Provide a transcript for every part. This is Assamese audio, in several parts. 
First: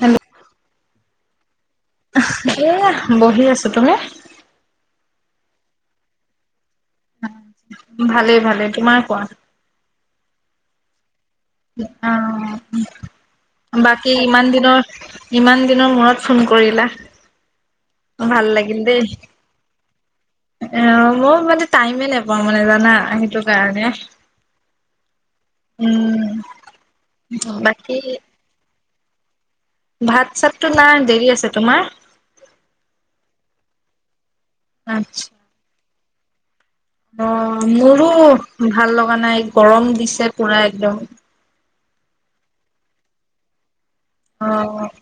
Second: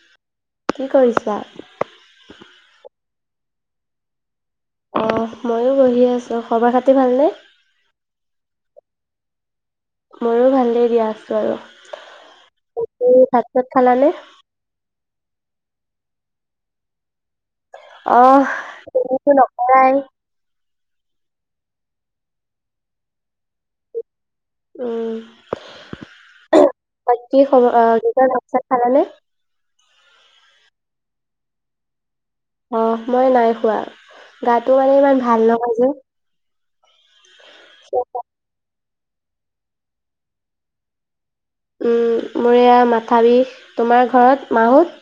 হেল্ল' কি কৰিছা? এয়া বহি আছোঁ তুমি? অ ময়ো বহি আছোঁ খবৰ খাতি ভালনে। ভালে ভালে তোমাৰ কোৱা মোৰো ভাল দেই দিয়া। আৰু। তুমি ভাত চাত অ খালানে? বাকী ইমান দিনৰ ইমান। দিনৰ মূৰত ফোন কৰিলা অ ভাল লাগিল দেই এনেতো নকৰাই অ মই মানে টাইমে নাপাওঁ মানে জানা সেইটো কাৰণে উম উম বাকী বাকী খালানে? ভাত চাতটো নাই দেৰি আছে তোমাৰ? অহ মই নাই খোৱা। গাটো মানে ইমান আচ্ছা ভাল লগা নাই যে অ মোৰো ভাল লগা নাই গৰম দিছে পুৰা একদম উম মোৰয়া মাথা বিষ তোমাৰ ঘৰত মাহত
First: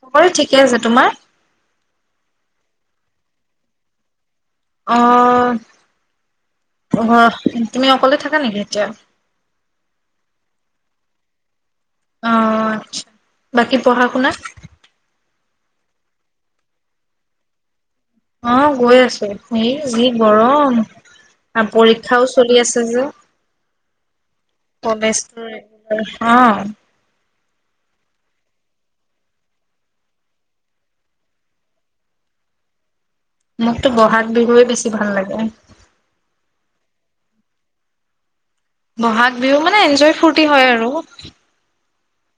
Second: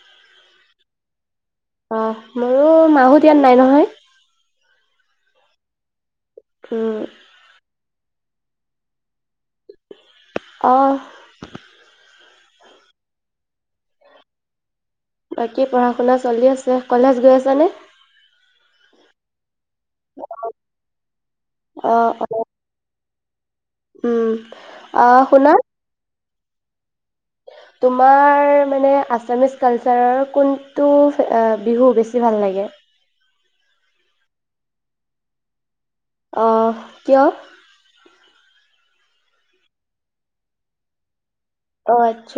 সকলো ঠিকে আছে তোমাৰ‌‌? অ মোৰো মাহত ইয়াত নাই নহয় উম, অহ অ তুমি অকলে থাকা নেকি এতিয়া? অ' অ আচ্ছা বাকী পঢ়া শুনা বাকী পঢ়া শুনা চলি আছে কলেজ গৈ আছানে? অ গৈ আছে এই যি গৰম আৰু অ', পৰীক্ষাও অ', চলি আছে যে উম অহ শুনা আহ তোমাৰ মানে আছামিছ কালচাৰৰ কোনটো বিহু বেছি ভাল লাগে মোকতো বহাগ বিহুে বেছি ভাল লাগে অহ কিয়? বহাগ বিহু মানে এনজয় ফূুৰ্তি হয় আৰু অ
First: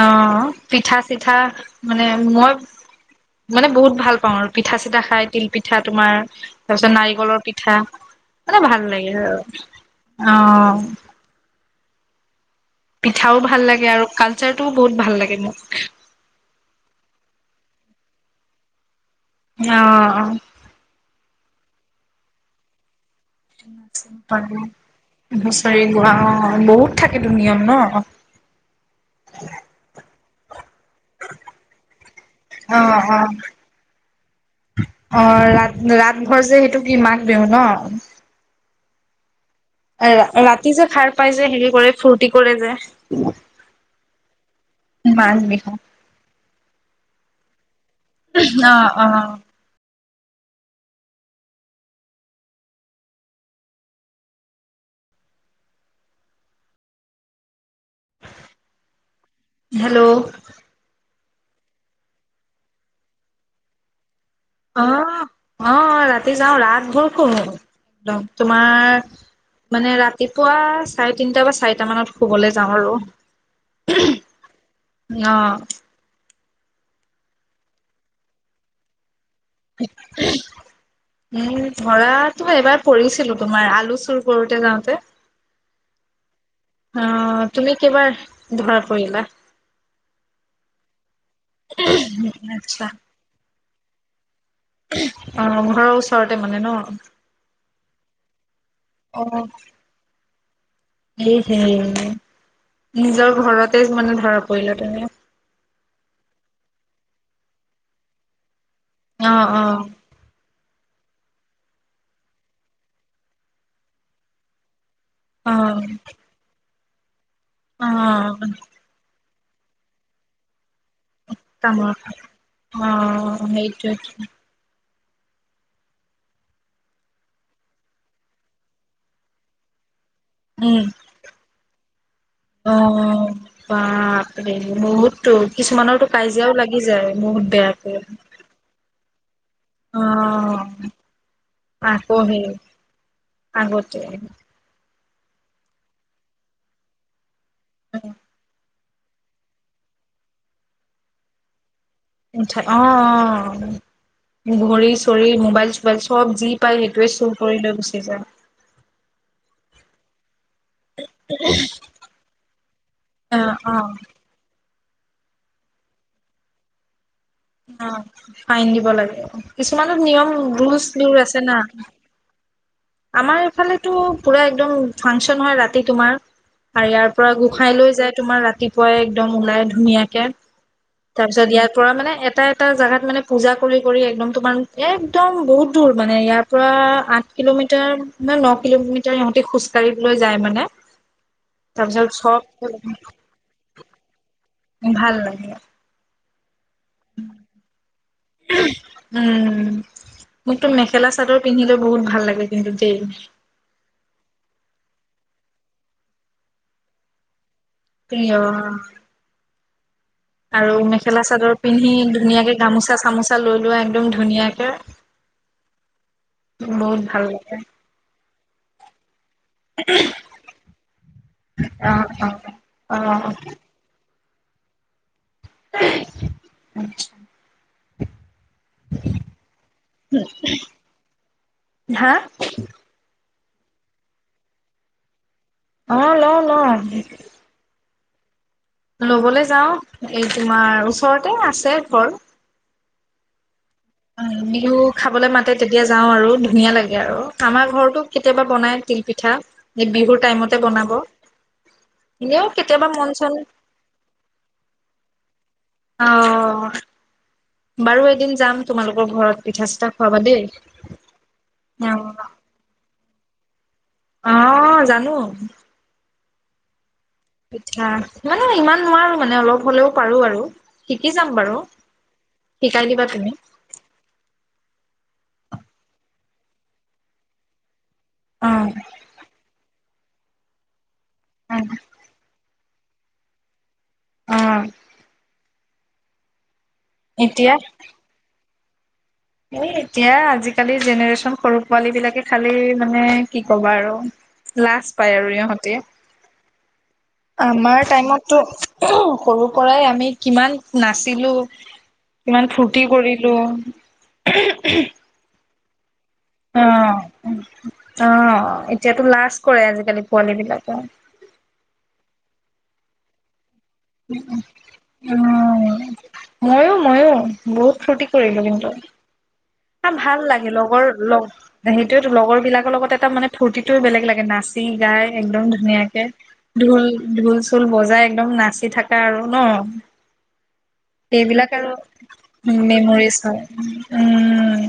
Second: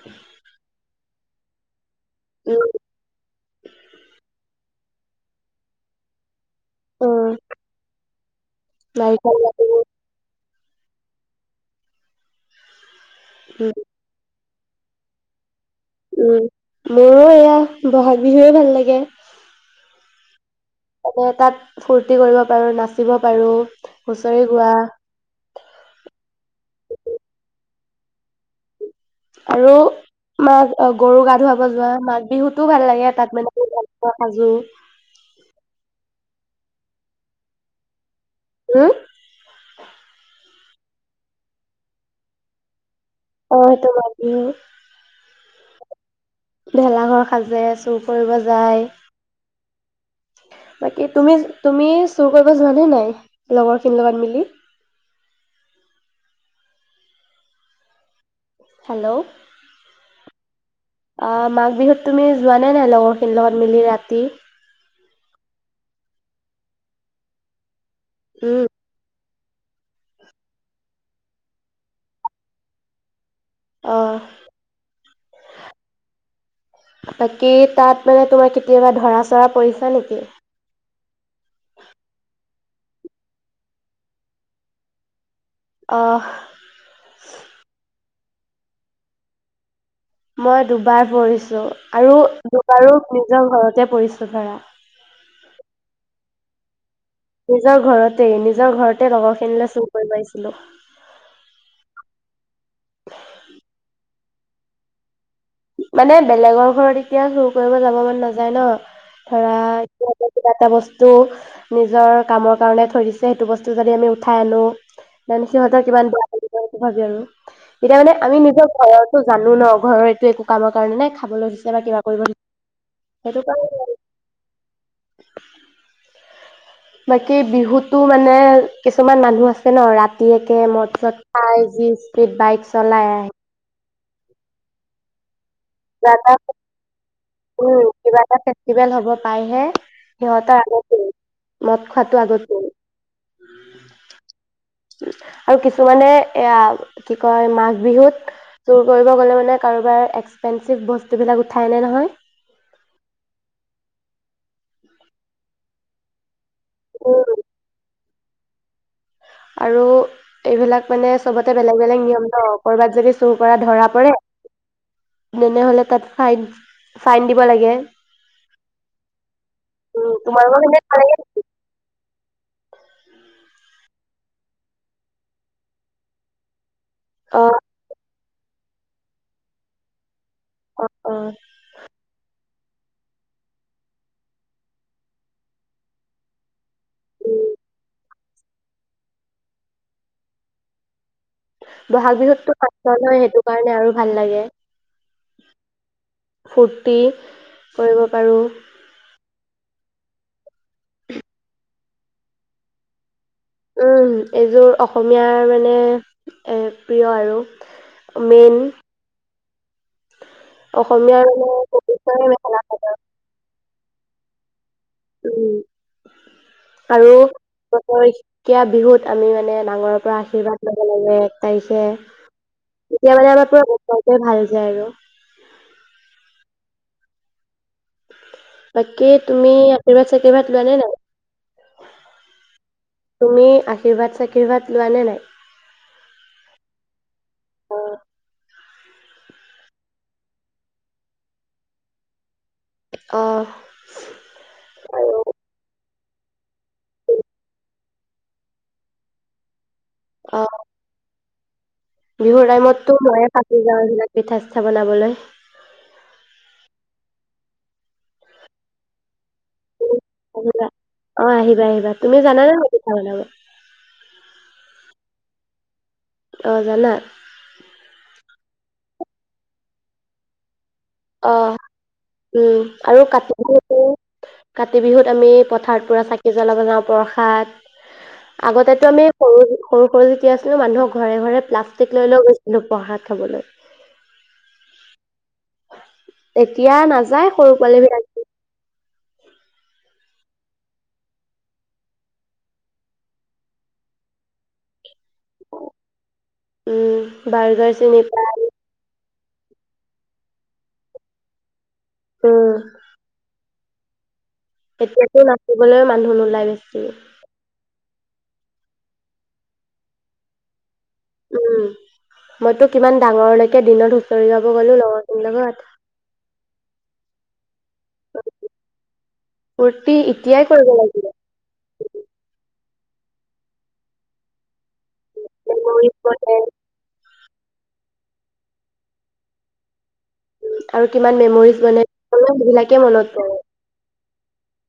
অ, পিঠা, চিঠা মানে, মই উম, মানে বহুত ভাল পাওঁ আৰু পিঠা -চিঠা খাই তিল পিঠা তোমাৰ তাৰ পিছত উম, নাৰিকলৰ পিঠা, মানে, ভাল লাগে নাৰিকল আৰু লাডু, অ উম- পিঠাও ভাল উম, লাগে, আৰু ক শাৰটোও [unintelligible] বহুত ভাল লাগে মোক, উম, মোৰো এইয়া বহাগ বিহুৱে ভাল লাগে। অ, অ মানে, তাত ফূুৰ্তি কৰিব পৰা নাছিলোঁ। আৰু হুচৰি গোৱা হয় বহুত থাকেতো নিয়ম ন। মাঘ, অ গৰু গা ধুৱাব যোৱা, মাঘ বিহুতো ভাল লাগে, অ তাত মানোলপোৱা সাজো ঘৰ যে, সেইটোক কি মাক দিওঁ ন উম, এ ৰা ৰাতি যে, সাৰ পাই যে, হেৰি কৰে ফূুৰ্তি কৰে যে, হয়টো, আজি অ, ভেলাঘৰ সাজি আছো। উম, অ, অ বাকী তুমি, তুমি চুৰ কৰিব যোৱা নে নাই? লগৰ খিনিৰ লগত মিলি। হেল্ল' হেল্ল', অ, মাঘ বিহুত তুমি যোৱা নে নাই লগৰখিনিৰ লগত মিলি ৰাতি অ, অ ৰাতি যাওঁ ৰাত ভৰ কৰো। যাওঁ উম তোমাৰ মানে, ৰাতিপুৱা চাৰে তিনটা বা চাৰিটা মানত শুবলৈ যাওঁ আৰু অ অহ বাকী, তাত মানে তোমাৰ কেতিয়াবা ধৰা ধৰা পৰিছা নেকি? উম, ধৰাটো এবাৰ পৰিছিলো তোমাৰ, আলু চুৰ কৰোতে যাওঁতে। অ অ তুমি কিবা ধৰা পৰিলা? মই দুবাৰ পৰিছো আৰু, আচ্ছা দুবাৰো নিজৰ ঘৰত তে পৰিছো ধৰা অ ঘৰৰ ওচৰতে মানে ন! নিজৰ ঘৰতেই নিজৰ ঘৰতে অ', লগৰখিনিলে চুৰ কৰিব আহিছিলো এই হে । নিজৰ ঘৰতে মানে ধৰক । কৰিলা তুমি? মানে বেলেগৰ ঘৰত এতিয়া চুৰ কৰিব যাব মন নাযায় ন । অ', ধৰা অ', এতিয়া কিবা এটা বস্তু টো নিজৰ কামৰ কাৰণে থৈ দিছে সেইটো বস্তু যদি আমি উঠাই আনো । মান অ', সিহঁতৰ কিমান বেয়া ভাগে আৰু এতিয়া মানে আমি অ', নিজৰ ঘৰতো জানো ন ঘৰৰ এইটো একো কামত । কাৰণে নে খাবলৈ দিছে বা কামৰ কিবা কৰিব সেইটো অ', কাৰণ সেইটোৱেটো বাকী বিহুতো মানে কিছুমান মানুহ আছে ন ৰাত ৰাতিয়ে উম, মদ চত খাই যি স্পীড বাইক চলাই আহে অ', । বাপৰে বহুত টো কিছুমানতো কিবা এটা কাজিয়াও লাগি যায় বহুত উম বেয়াকে কিবা এটা ফেষ্টিভেল হ'ব পাইহে সিহঁতৰ অ', আগতে মদ আকৌ খোৱাটো সেই আগতে আগতে আৰু কিছুমানে এয়া কি? হয় মাঘ বিহুত চুৰ কৰিব গ'লে মানে কাৰোবাৰ এক্সপেঞ্চিভ বস্তুবিলাক উঠাই আনে নহয় । উঠ অ অ ঘৰী চৰি মোবাইল চবাইল চব যি পাই সেইটোৱে চুৰ কৰি লৈ গুচি যায় । আৰু এইবিলাক মানে চবতে বেলেগ বেলেগ নিয়ম ন কবাত যদি চুৰ অ', কৰা ধৰা অ', পৰে তেনেহলে তাত ফাইন ফাইন দিব লাগে। অ ফাইন দিব লাগে কিছুমানত উম নিয়ম তোমালোকৰ পিনে ৰোলচ নালাগে? বোৰ আছে না । আমাৰ এইফালেতো পুৰা একদম ফাংচন হয় ৰাতি তোমাৰ আৰু ইয়াৰ পৰা অ গোসাই লৈ যায় তোমাৰ ৰাতি পুৱাই একদম ওলাই ধুনীয়াকে অ তাৰপিছত ইয়াৰ পৰা মানে এটাই এটা জাগাত মানে পুজা কৰি কৰি একদম তোমাৰ একদম বহুত দূৰ মানে ইয়াৰ পৰা আঠ কিলোমিটাৰ তাৰ মানে ন কিলোমিটাৰ ইহঁতে খোজকাঢ়িবলৈ যায় মানে, তাৰপিছত ব'হাগ চব বিহুতটো সত নহয় সেইটো কাৰণে আৰু ভাল লাগে ভাল লাগে ফূৰ্তি কৰিব পাৰোঁ উ মোকতো মেখেলা চাদৰ পিন্ধিলে বহুত ভাল লাগে কিন্তু দেই উম এইযোৰ অসমীয়াৰ মানে এ প্ৰিয় আৰু প্ৰিয় মেইন আৰু মেখেলা অসমীয়াৰ চাদৰ পিন্ধি মানে ধুনীয়াকে মেখেলা চাদৰ গামোচা চামোচা লৈ লোৱা একদম ধুনীয়াকে উম বহুত আৰু ভাল লাগে এই কয় [unintelligible] বিহুত আমি মানে ডাঙৰৰ পৰা আশীৰ্বাদ লব লাগে এক তাৰিখে অ অ কেতিয়া অ মানে আমাৰ প তে ভাল যায় আৰু উম [unintelligible] বাকী তুমি আশীৰ্বাদ চাকিবাদ লোৱা নে নাই হা তুমি আশীৰ্বাদ চশীৰ্বাদ লোৱা নে নাই অহ লও লও অ লবলৈ যাওঁ এই তোমাৰ ওচৰতে আছে ঘৰ অঁ বিহু খাবলৈ মাতে তেতিয়া যাও আৰু ধুনীয়া লাগে আৰু আমাৰ ঘৰতো কেতিয়াবা বনাই তিল পিঠা এই বিহুৰ অ টাইমতে বনাব এনেও বিহুৰ কেতিয়াবা টাইমতো মন ময়ে চন থাকি যাওঁ এইবিলাক পিঠা চিঠা বনাবলৈ অ বাৰু এদিন যাম তোমালোকৰ ঘৰত পিঠা চিঠা খুৱাবা দেই আহিবা অ আহিবা আহিবা অ তুমি জানানে হয় নাই অহ জানো অ জানা আচছা [unintelligible] মানে ইমান নোৱাৰো মানে অলপ হ'লেও পাৰো আৰু শিকি যাম অ বাৰু উম শিকাই আৰু দিবা তুমি। কাতি বিহু কাতি বিহুত আমি পথাৰত পুৰা চাকি জ্বলাব যাওঁ প্ৰসাদ অ আগতেতো আমি সৰু সৰু সৰু যে আছিলে মানুহক ঘৰে ঘৰে প্লাষ্টিক লৈ লৈ গৈছে আমি প্ৰসাদ খাবলৈ অহ এক। এতিয়া নাযায় সৰু পোৱালী বিলাক এ এতিয়া আজিকালি জেনেৰেচন সৰু পোৱালী বিলাকে খালি মানে কি ক'বা আৰু লাছ পায় আৰু ইহঁতে। উম বাৰ্গাৰ আমাৰ চিনি পাই টাইমটতো সৰু পৰাই আমি কিমান নাচিলো। কিমান ফূৰ্তি কৰিলো। এতিয়াটো দিবলৈও মানুহ নোলাই অ। বেছি। অ এতিয়াতো লাজ কৰে আজিকালি পোৱালী বিলাকে। উম মইতো কিমান ডাঙৰ লৈ উম মইয়ো মইয়ো। বহুত ফূুৰ্তি কৰিলো কিন্তু। ফূৰ্তি ভাল এতিয়াই লাগে কৰিব লগৰ লাগিব লগ সেইটোয়েটো লগৰ বিলাক বিলাকৰ লগত এটা মানে ফুৰ্টিটোৱে বেলেগ লাগে নাচ চি গাই একদম মেমৰিজ ধুনীয়াকে বনে ঢোল ঢোল চোল বজাই একদম নাচি থাকা আৰু ন? আৰু কিমান এইবিলাক মেমৰিজ আৰু বনে সেইবিলাকে মনত মেমৰিজ পৰে হয়। উম।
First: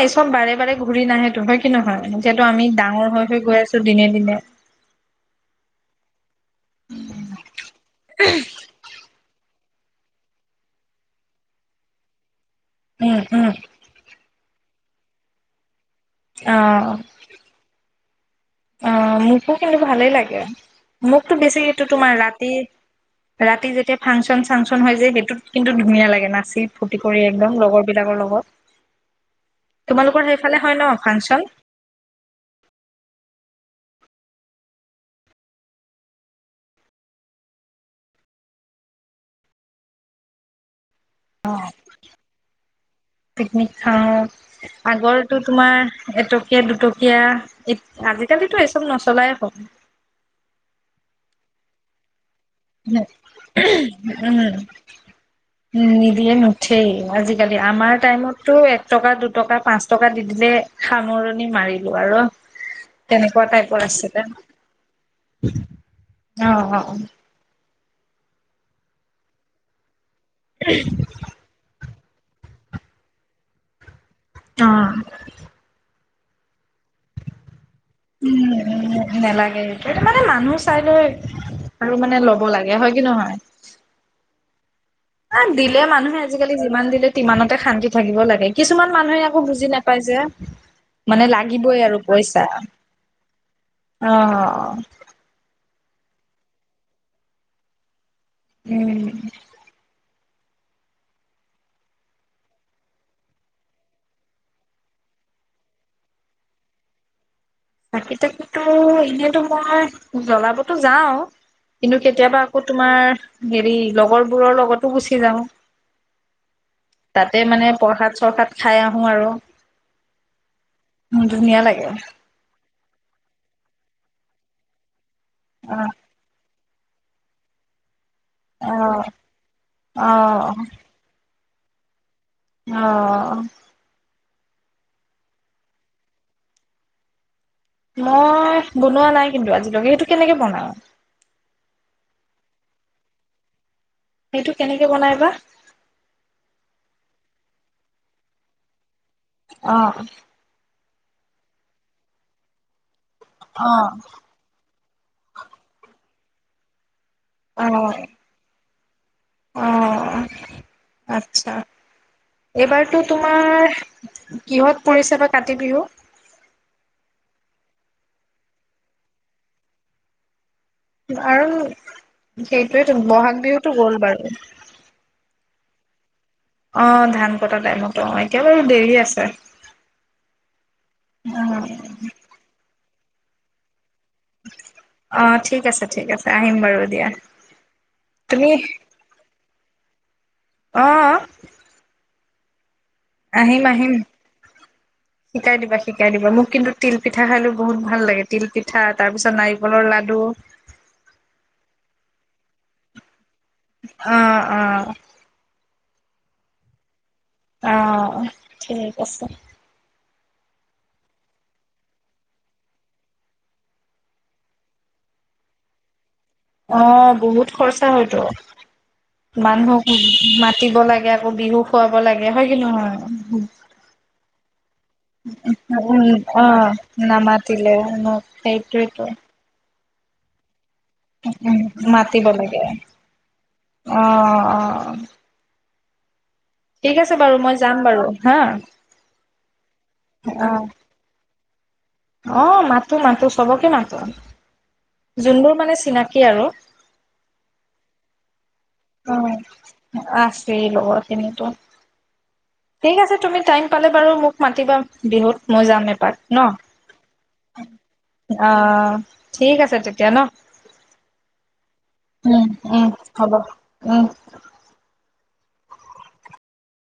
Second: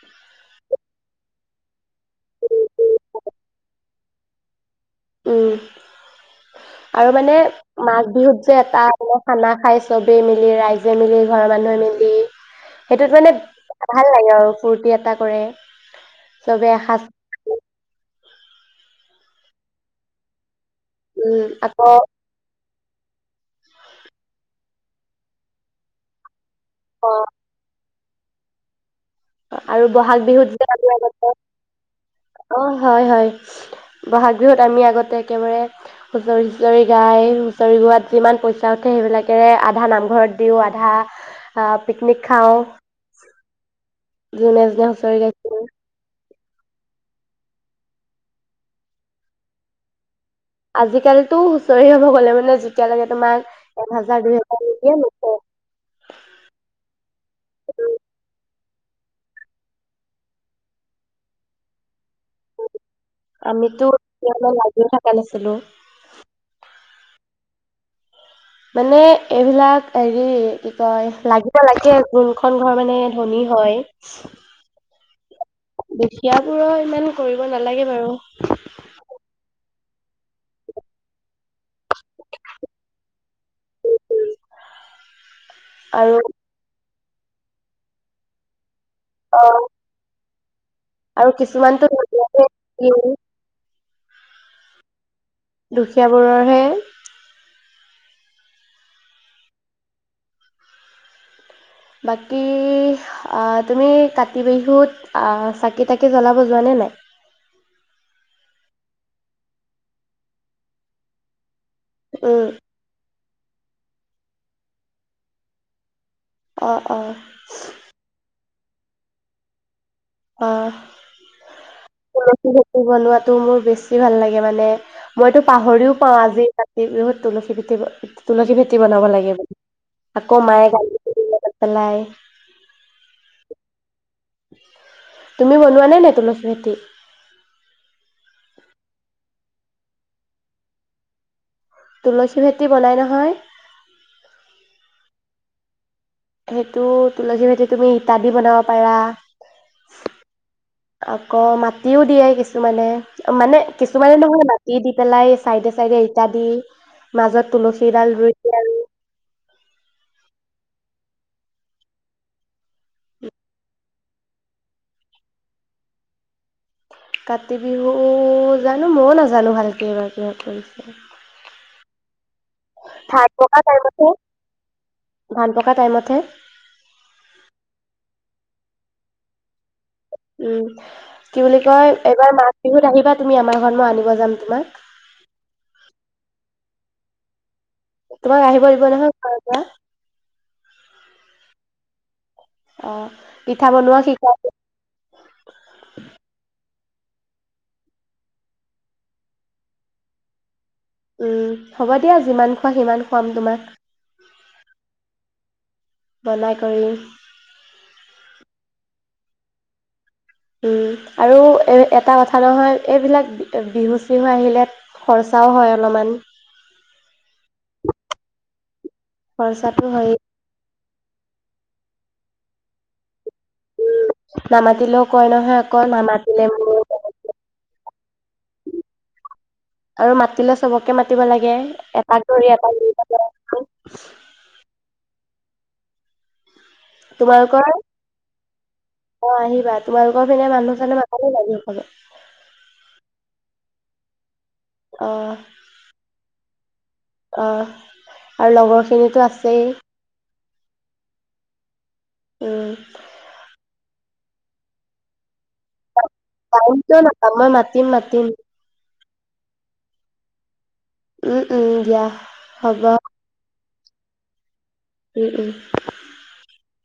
এই চব বাৰে বাৰে ঘূৰি নাহেটো, হয় কি নহয়? এতিয়াটো আমি ডাঙৰ হৈ হৈ গৈ আছো দিনে দিনে। উম। আৰু মানে মাঘ বিহুত যে এটা খানা খাই চবেই মিলি, ৰাইজে মিলি, ঘৰৰ মানুহে মিলি। সেইটোত উম মানে উম ভাল লাগে আৰু ফূৰ্তি এটা কৰে। চবে অহ। এসাঁজ অ, মোকো কিন্তু ভালেই লাগে। মোকতো উম বেছি আকৌ এইটো তোমাৰ ৰাতিত ৰাতি যেতিয়া ফাংচন চাংচন হৈ যায় সেইটোত কিন্তু ধুনীয়া লাগে নাচি ফূৰ্তি কৰি অ' একদম লগৰ বিলাকৰ লগত। আৰু তোমালোকৰ বহাগ বিহুত সেইফালে হয় ন যে ফাংচন অ হয় হয়। ব'হাগ বিহুত আমি আগতে একেবাৰে হুঁচৰি হুঁচৰি গাই হুঁচৰি গোৱাত যিমান পইচা উঠে সেইবিলাকেৰে আধা নামঘৰত দিওঁ আধা। আহ পিকনিক খাওঁ? পিকনিক। যোনে যোনে হুঁচৰি আগৰো গাইছিল তোমাৰ এইটো? দুটকীয়া আজিকালি এই চব নচলাই হল। আজিকালিতো হুঁচৰি হব গলে মানে। যেতিয়ালৈকে তোমাক এক হাজাৰ দুই উম হেজাৰ নিদিয়ে নুঠে উ নিদিয়ে নুঠেই আজিকালি আমাৰ টাইমতো। টকা দুটকা পাঁচ টকা দি দিলে সামৰণি মাৰিলো আৰু। তেনেকুৱা টাইপৰ আছিলে আমিতোতি লাগিও থকা নাছিলো? অ অ মানে এইবিলাক? হেৰি কি কয় লাগিব লাগে। কোনখন ঘৰ মানে ধনী হয়। অ দুখিয়াবোৰৰ ইমান কৰিব? নালাগে বাৰু উম নেলাগে। সেইটো মানে মানুহ চাই লৈ আৰু মানে ল'ব লাগে হয় কি নহয়। অ', দিলে আৰু মানুহে আজিকালি যিমান দিলে ইমানতে শান্তি থাকিব লাগে কি। কিছুমান মানুহে একো অ বুজি নাপায় যে। মানে আৰু লাগিবই কিছুমানতো? আৰু পইচা অ', দুখীয়াবোৰৰহে? উম', বাকী আঁহ ', তুমি কাতি বিহুত আঁহ ', চাকি তাকি জ্বলাব যোৱাানে নাই? চাকি তাকিটো এনেতো মই জ্বলাবতো যাও। কিন্তু কেতিয়াবা উম আকৌ তোমাৰ। হেৰি লগৰবোৰৰ লগতো গুচি যাওঁ। অ অ তাতে মানে প্ৰসাদ চৰসাত। খাই আহোঁ আৰু। অ', ধুনীয়া লাগে অ উম -উম বনোৱাতো মোৰ বেছি ভাল লাগে মানে। মইতো পাহৰিও পাওঁ আজি ত। এই বিহুত তুলখিকতে। তুলসী ভেটি বনাব লাগে অ অ আকৌ মায়ে গালি। পেলাই আহ', তুমি বনোৱা নাই - নাই তুলসী ভেতি মই বনোৱা নাই কিন্তু আজিলৈকে সেইটো কেনেকে বনাওঁ। তুলসী ভেতি বনাই নহয়। এইটো কেনেকে বনাইবা? সেইটো তুলসী ভেতি তুমি ইতাদি বনাব পাৰা। আহ', আকৌ মাটিও দিয়ে কিছুমানে। মানে অ কিছুমানে নহয় বাকী দি পেলাই চাইডে - চাইডে ইটা দি মাজত তুলসীডাল ৰুই দিয়ে আৰু আহ', আচ্ছা। এইবাৰতো তোমাৰ কিহত পৰিছে বা কাতি বিহু? কাতি বিহু জানো মইও নাজানো ভালকেবাৰ কিহত পৰিছে। আৰু সেইটোয়ো ধান বহাগ পকা বিহুতটো গ'ল টাইমতহে বাৰু ধান পকা টাইমতহে। অ ধান কটা টাইমতো অ এতিয়া বাৰু দেৰি আছে উম কি বুলি উম কয় এইবাৰ মাঘ বিহুত আহি। তুমি আমাৰ ঘৰ আনিব যাম তোমাক। অ ঠিক আছে ঠিক আছে আহিম বাৰু। দিয়া। তোমাক আহিব দিব নহয় ঘৰ পৰা। আহ অ আহিম পিঠা আহিম বনোৱা শিকাই শিকাই দিবা শিকাই দিবা মোক কিন্তু। তিল পিঠা খালো বহুত ভাল লাগে তিল পিঠা তাৰ পিছত নাৰিকলৰ লাডু উম হ'ব দিয়া যিমান খোৱা সিমান। খুৱাম তোমাক আহ আহ বনাই কৰি অ', ঠিক আছে উম আৰু এ এটা কথা নহয় এইবিলাক বিহু চিহু আহিলে খৰচাও হয় অলপমান অ' বহুত খৰচা হয়তো। খৰচাটো মানুহক হয়ে মাতিব লাগে। আকৌ বিহু খুৱাব লাগে হয় কি নহয়। উ নামাতিলেও কয় নহয় অকৌ নামাতিলে মোক। না মাতিলেও ন সেইটোৱেইটো। আৰু মাতিলে চবকে মাতিব লাগে মাতিব এটাক ধৰি লাগে। এটাক [unintelligible] অ', অ', ঠিক আছে বাৰু মই তোমালোকৰ যাম বাৰু হা। অ' আহিবা তোমালোকৰ পিনে অ', মানুহ চানুহ, মানুহ মাতিব লাগে। অ মাতো-মাতো চবকে মাতো। তন অ [unintelligible] যোনবোৰ মানে চিনাকী আৰু। অ আৰু লগৰখিনিতো আছেই, এই লগৰ খিনিয়েতো। উম ঠিক আছে তুমি টাইম পালে বাৰু মোক মাতিবা বিহুত। মই যাম এপাত ন, টাইম কিয় নাপাম মই মাতিম মাতিম অহ। ঠিক আছে তেতিয়া ন? উম, উম দিয়া হ'ব উম-উম, হ'ব। উম, উম-উম